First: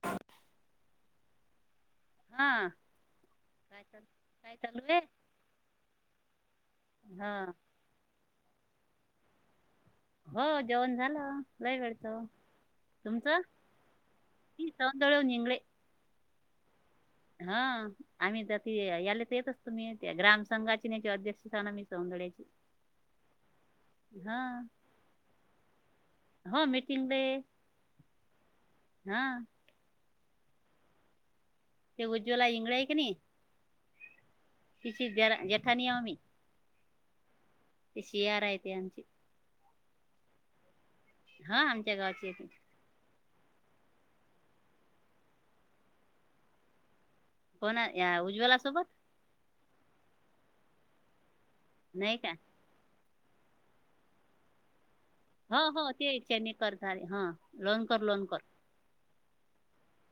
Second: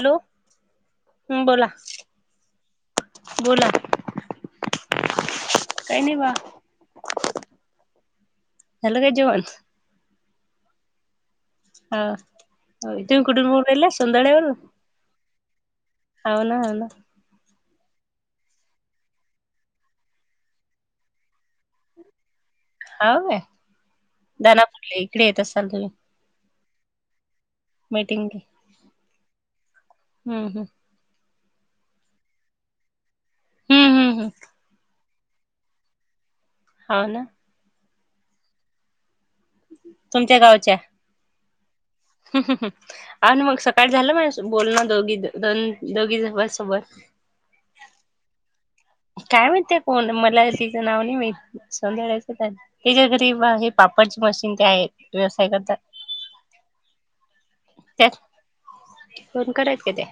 Hello ह बोला हा काय चालू काय चालू आहे काय नाही बा हा झालं काय जेवण हो जेवण झालं लय हा वेळचं इथ कुड तुमचं मल सुंदळ्यावरर ती सौंदळवून इंगळे अन ह ना हा आम्ही तर त यालाच येत असतो मी ग्राम संघाची अध्यक्षना मी स [inaudible] हा दनापुरले इकडे येत असाल तुम्ही हो मिटिंगले मीटिंग हा हम्म हम्म ते उज्वला इंगळे आहे की नाही हम्म हम्म हम् जरा जेठा निम्ही हा ना ते शिआरऐते आची तुमच्या गावच्या. हा आम हम् अ मग सकाळी झालं म बोल ना दोघी द दोघी ज सव कोण या उज्वला सोबत काय माितते कोण मला सीच नाव नाही मा नाही संध्याळच का त्याच्या घरी हे पापडची मशीन ते आहेत व्यवसाय हो हो करतात ते [inaudible] करतालेे हा लोन कर त्यात लोन कर फोन करायत का ते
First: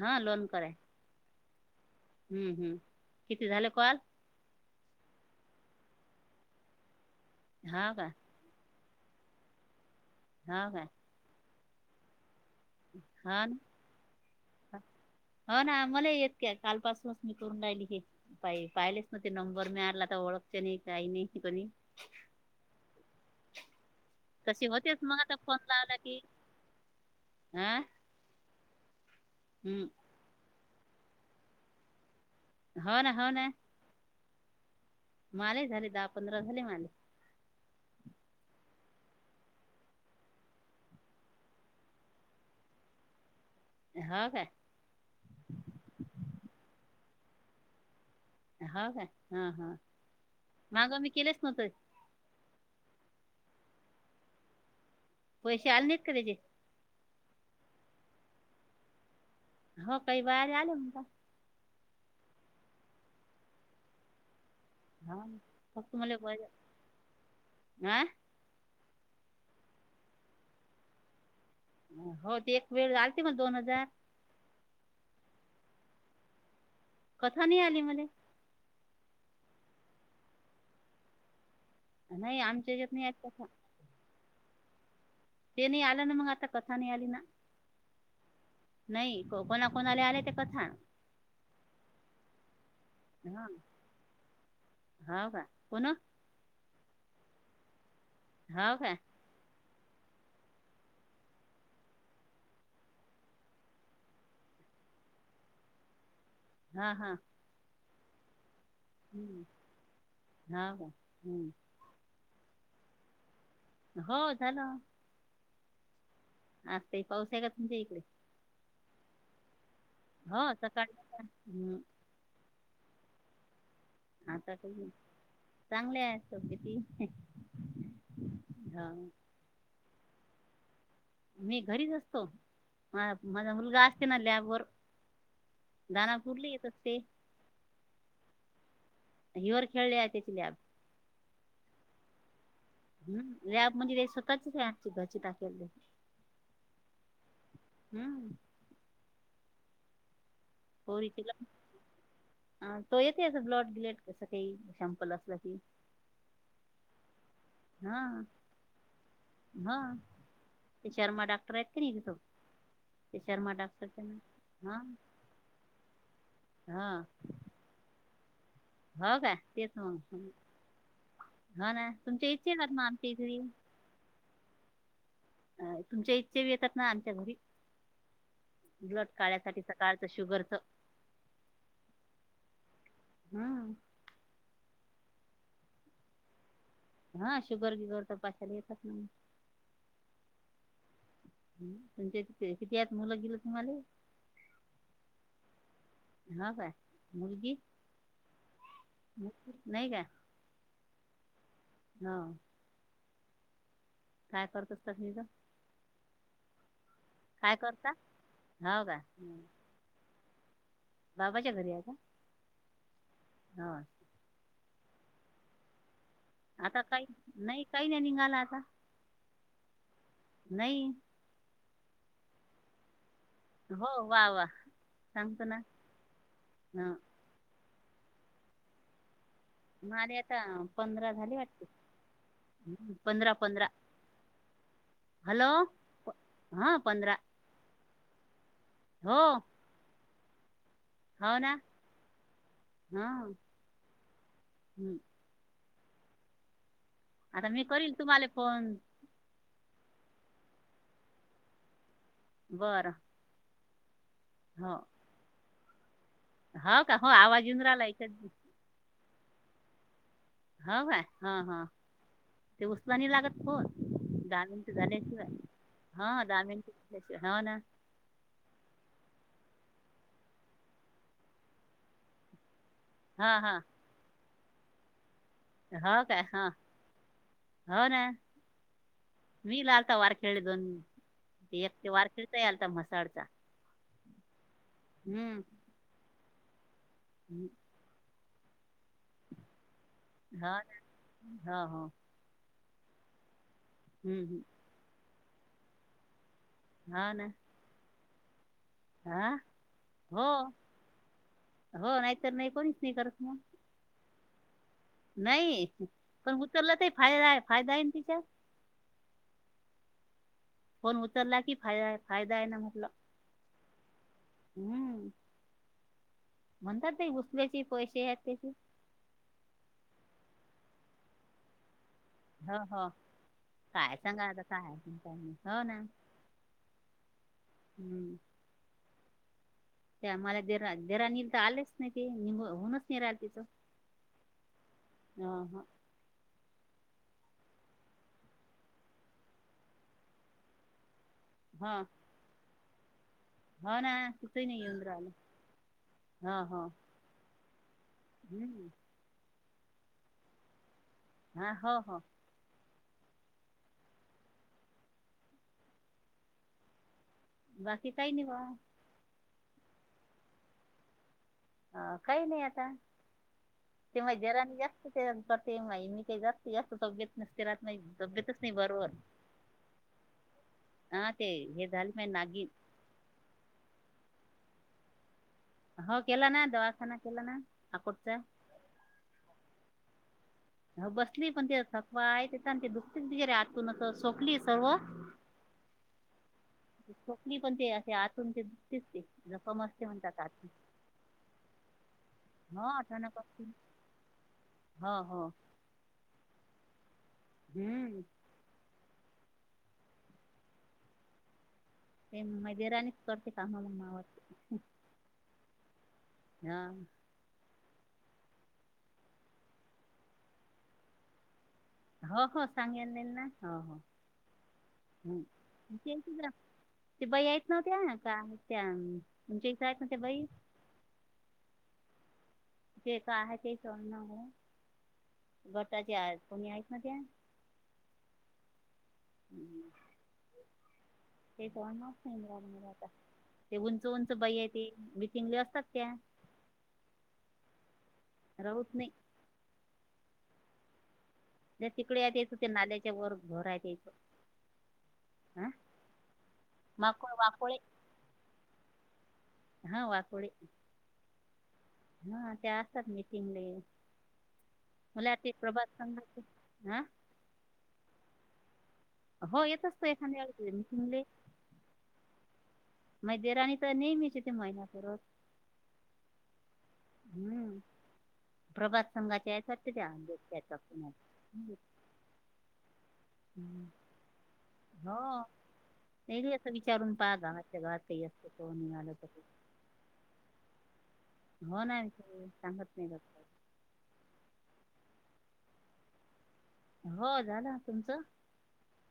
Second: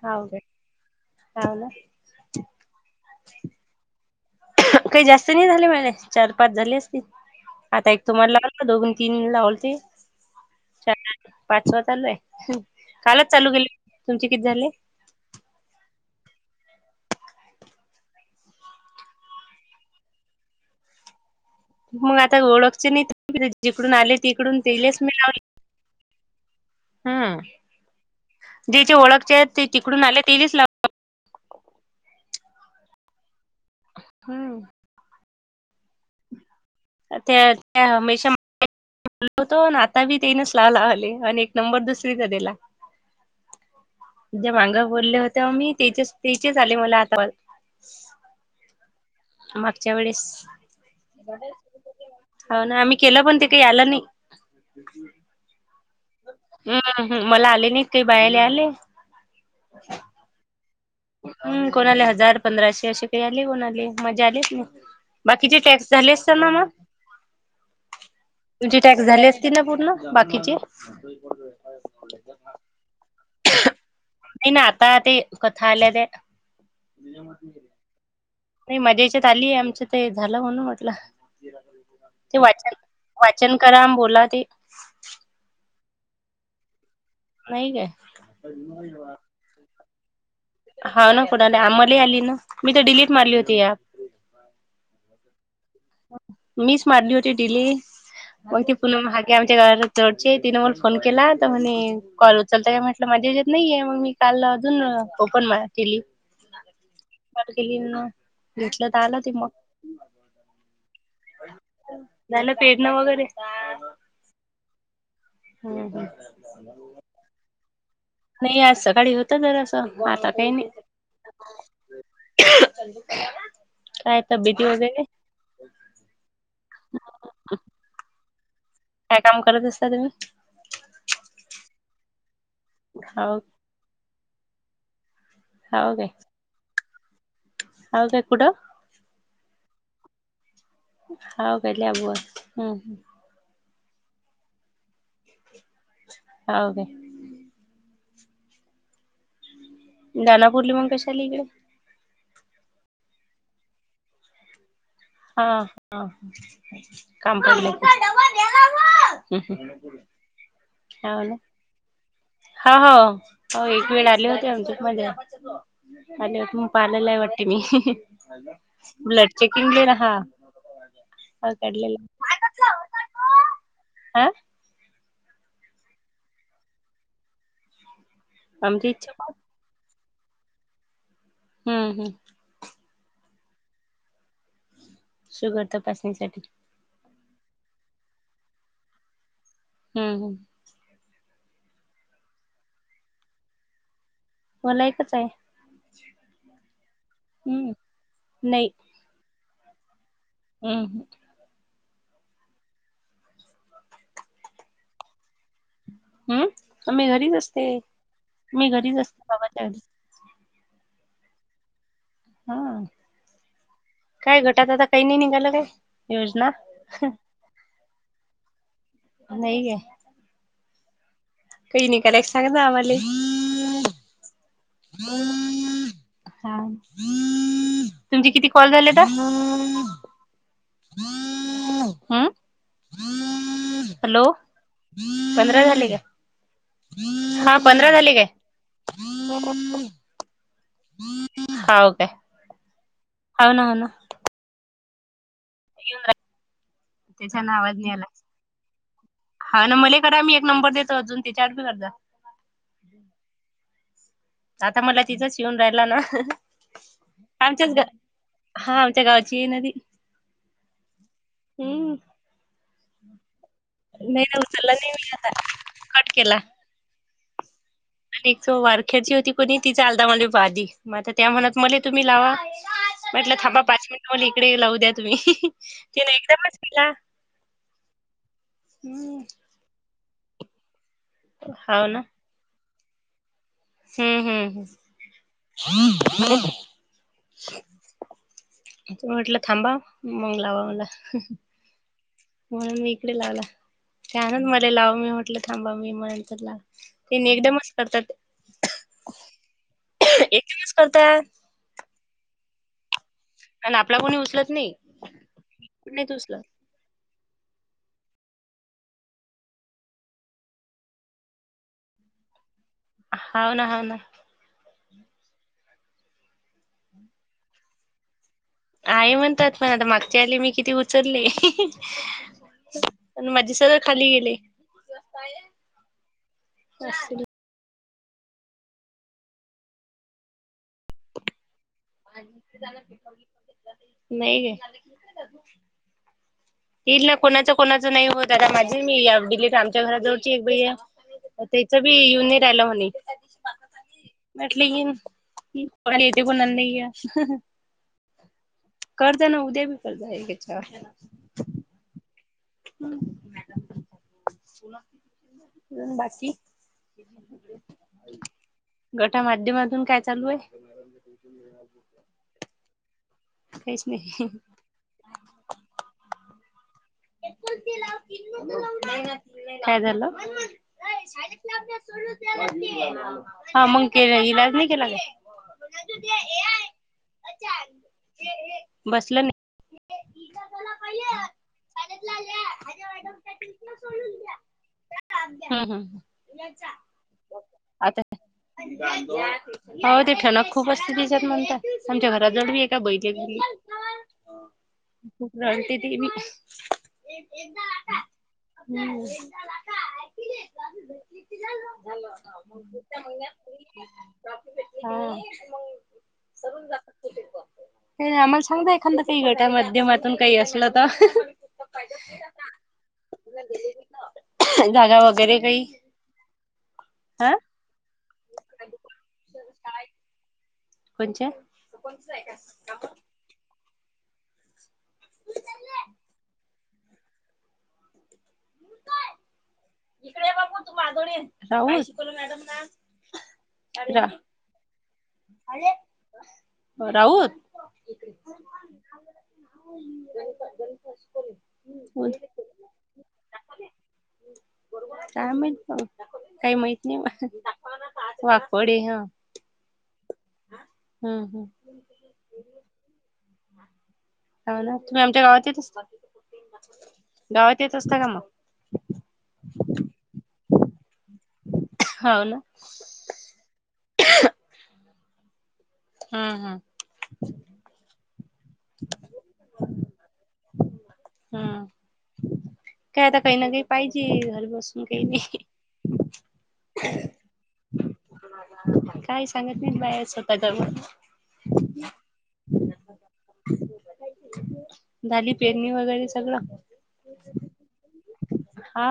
हा लोन करे हव ना हम्म हम्म किती झाले कॉल काही जास्त नाही झाले मला चार पाच झाले असतील आता हा एक का तुम्हाला लावला दोघन तीन लावोलते ह का पाचवा चालू आहे कालच हा चालू ना केेले तुमचे किती झाले हो ना मला येत काय कालपासूनच मी करून राहिली हे पा पाहिलेच ना ते नंबर मिळाला तर ओळखच नाही काही नाही कोणी मग आता ओळखचे नाही जिकडून आले तिकडून तसे होतेच तेलेच मी मग आता फोन लावला की हम्म हा ज्याचे ओळखचे आहेत ते हम्म तिकडून आले तेच लाग हो ना हो ना हम्म माले झाले दहा पंधरा झाले माले ह ह मेशा बतो आता बी तेनच लावला आले आणि एक नंबर दुसरीच दिला हो काय ज्या मांगा बोलले होते मी त्याचेच त्याचेच आले मला आता हा का हा हा मागच्या वेळेस. माग मी केलेच नव्हत हो ना आम्ही केलं पण ते काही आलं नाही पैसे आललेत का त्याचेे ह मला आले नाही ते बायर आले हो काही वर आले म्हणता कोणा आले हजार पंधराशे असे काही आले कोणा आले मजा आलीच नाही हा बाकीचे टॅक्स फक्त झाले मला अस पैसे- ना मग हा टॅक्स झाले असती ना पूर्ण बाकीची हो ते एक वेळ झालते मग दोन हजार नाही ना आता ते कथा आल्या ते कथा नि आली मला नाही मज्या याच्यात आलीय आमचं ते झालं म्हणून म्हटलं नाही ते आमच्या वाचन याच्यात नाही आहेत कथा वाचन करा बोला ते ते नाही आला ना मग आता कथा नाही आली ना नाहीय ग नाही कोणा कोणाला आले ते कथा हा ना कोणाला आम्हाला आली ना मी तर डिलीट मारली हा होती ऍप हो का पुन्हा मीच मारली होती डिलट मग हो का त [inaudible] [inaudible] आमच्या घर जवडचे आहे तिनं मला फोन केला तर म्हणे कॉल उचलता का म्हटलं माझ्या हत नाहीये मग मी काल अजून ओपन केली हा हा केली भेटलं तर आलं ते मग हा का् झाला पेडण वगैरे हो झाला हो ह आता पाऊस आहे का तुमच्या इकडे नाही आज सकाळी होत जरा अस हो सकाळी हम् चुक ना आता चांगले आहेत सबगती काय काम करत असता तुम्ही मी घरीच असतो हाव माझा मुलगा असते ना लॅब वर दाना कुरलीय तसे अ काकुड हिर खेळले आहे त्याची लॅब हा गले बू लॅबमध्ये काय स्वतःच [inaudible] [inaudible] हम्म दानापूर्लीउन कशाला आली [inaudible] अ तो येते अस ब्लॉट ग्लट कस काही असला हा की हा काम कर हा हा ते शर्मा डाॅक्टर आहेत की नाही तो हो हो हो एक वेळ आले होते ना. [inaudible] आले होते म पा हा आलेलाय वाटते मी हो का ब्लड तेच चेकिंग दिला मग हा ना तुमच्या इच्छा आहेत ना आमची [inaudible] हा अ तुमच्या इच्छ ब येतात ना आमच्या घरी आमची उलट इच्छा काळसाठी सकाळ शुगर तर हम्म हम्म हम्म शुगर तपासणीसाठी हा शुगर किगर तर पाशाला येतात नाही हम्म हम्म तुमच्या किती आत मुलं गेलं तुम्हाला मला एकच आहे का मुलगी हम् नाही मुलगी? नाही का हम् हम हा काय करतस तस नि तर हम्म मी घरीच असते मी हो घरीच असते बाबा त्यावे बाबा गर या का हा हो काय घटात आता काही नाही निघालं काय योजना आता काही नाही काही नाही निघाला आता नाही ग नाही काही नाही का सता मले हो वा वा सांगतो ना हा ह तुमचे किती कॉल झालेता माले आता पंधरा झाली वाटते पंधरा पंधरा हॅलो हॅलो पंधरा झाले हा पंधरा का पंधरा झाले काय हो ह हो ना ह का हा होनन हम्म येन आता त्याच्यानं मी आवाज नाही करील येणार तुम्हाला फोन हा ना मला करा मी एक नंबर देतो अजून ते चार बी करज बारा आता मला तिथच येऊन राहिला ना हो का हो आवाज येऊन आमच्याच राहिला याच्यात हा आ च्याकाची नदी ह काय हा हा हम्म ते उसतनी लागत हो नाही ना दहा उचलला मिनिट नाही मी आता झाल्याशिवाय हा कट केला दहा मिनट झाल्याशिवाय ह ना आणि एक वारख्याची होती कोणी तिचा अलधमाल पाध मग त्या म्हणत म तुम्ही लावा म्हटलं हा हा थांबा पाच मिनट म्ह इकडे लावू द्या तुम्ही हो तिन काय हा एकदमच केला हो ना मी लालता वार खेळले दोन एक ते वार खेळता आलता मस्त चढचा हम् हम् ह् हम्म हम्म. त म्हटलं थांबा मग हो लावा ना मला हो हो म्हणून मी इकडे लावला हम्म हम्म त्यानच मला लाव मी होटलं थांबा मी म्हंतर लाव हा ते ना एकदमच करतात हा हो एकदमच करतात हो नाहीतर नाही कोणीच नाही करत मग आणि आपला कोणी उचलत नाही नाही नाहीत पण उचलत उतरलं तही फायदा आहे फायदा आहे ना तिचा फोन उतरला की फा फायदा आहे ना मुकला ह ना ह ना हम्म म्हणतात ते घुसल्याचे पैसे आहेत त्याचे आहे म्हणतात पण आता मागच्या आले मी किती उचलले हो हो पण माझे सरळ काय खाली सांगा गेले. आता काय हो ना स हम्म ते मला देरानील तर आलेच नाही ते निघ होऊनच नाही राहिलं तिचं नाही हो हो त ना कोणाच कोणाचं नाही होत आता माझी मी [inaudible] आमच्या घरात जवळची एक बाई आहे हो त्याच बी येन राहिला होणे हो ना तिथंही नाही म्हटले येऊन राहिलं क येते हो कोणा हो नाही हम्म करते ना उद्या [inaudible] एकच्या हा हो हो बाकी बाकी काही नाही बा गटा माध्यमातून काय चालू आहे? अ काही नाही आता. काहीच ते मा नाही जरानी जास्त ते करते मा म काही जास्त [unintelligible] तब्येत नसते राहत नाही तब्येतच नाही बरोबर काय झाल? हा ते हे झाली माय नागिन हा मग, के इलाज नाही केला ग? हो केला ना, दवाखाना केला ना, हाकोटचा बसलं ह, बसली पण ते थकवा आहे, ते सांधे दुखतेच वगैरे आतून सोपली सर्व नाही चकली पण ते असे आता आतून ते दुसतेच ते जपम असते हो ते म्हणतात आत ठणक [unintelligible] खूप असते तिच्यात म्हणता आमच्या घरापासून जळ म ए का बैठ हो हो [unintelligible] राणते ते मी [unintelligible] हम्म दाकादाका [unintelligible] ते मैदेरानेच करते कामा म मावत [unintelligible] हा. हा. हे आम्हाला सांगत एखादा काही, गटा माध्यमातून काही असलं तर. हो, हो, [unintelligible] सांगे न ना हो हो जागा वगैरे काही ह ते ते बाई हा येत नव्हत्या [unintelligible] का त्या म्हणच्या इ आहेत नात बाई [unintelligible] कोणाच्या? जे का आहे ते गटाचे, कोणी आहेत ना त्या? हम्म. इकडे ये बाबू ते सवनाच नाही आता ते उंच रा उंच बाई आहे त [unintelligible] राऊत राऊत नाही. ज तिकडे आहेत यायच ते नाल्याच्या वर भर आहेत यायचं [unintelligible] काय माहित मग, काही माहित नाही माकोळ मला वाकोळे वापडे ह. हा वाकोडे. हम्म हा ते असतात मीटिंगले. ह ना तुम्ही आमच्या गावात येत असता, हा गावात येत असता का मग? हो येत असते [unintelligible] एखाद्या वेळी मी चिनले हो ना महिनाभरात हम्, हम् हम्म प्रभात संघाच्या या वाटत त्यां पु हम्म [unintelligible] काय आता काही नवी पाहिजे, घरी बसून काही हो नाही. नाही असं विचारून पाहात जा, आमचा गावात काही अस का म्हणून आल तसं का काय सांगत नाही बाहेर स्वतः कर म्हणून हो ना, सांगत नाही ब झाली पेरणी वगैरे सगळं हो झाल, तुमचं? हा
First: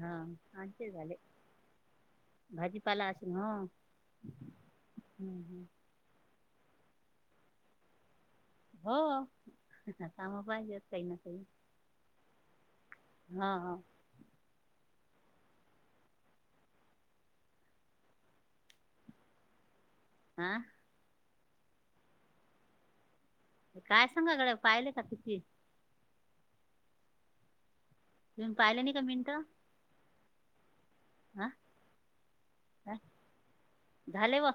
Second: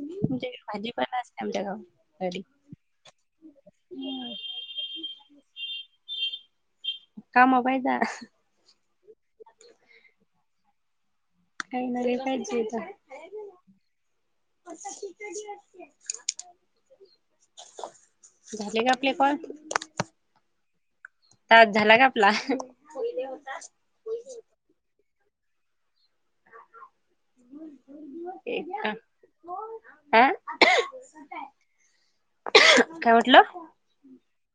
हा आमचे झाले पाला अस्तोय आमचा गावात. घरी. भाजीपाला अस न, ह हम् हम्म कामा पायदा [unintelligible] हो कामा पाहिजे, काही ना काही काही ना रे पायच आहेेत [unintelligible] हा, हा तिते [unintelligible] झाले का आपले कॉल? आह. तास झाला का आपला? काय सांगा गड पाहिले का तिती हम् तुम् पाहिलं नाही का मिनटं आह हा काय म्हटलं झाले व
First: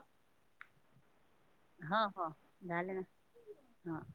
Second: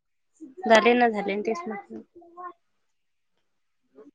झाले ना झाले तेच हा हो म्हटलं झाले ना हा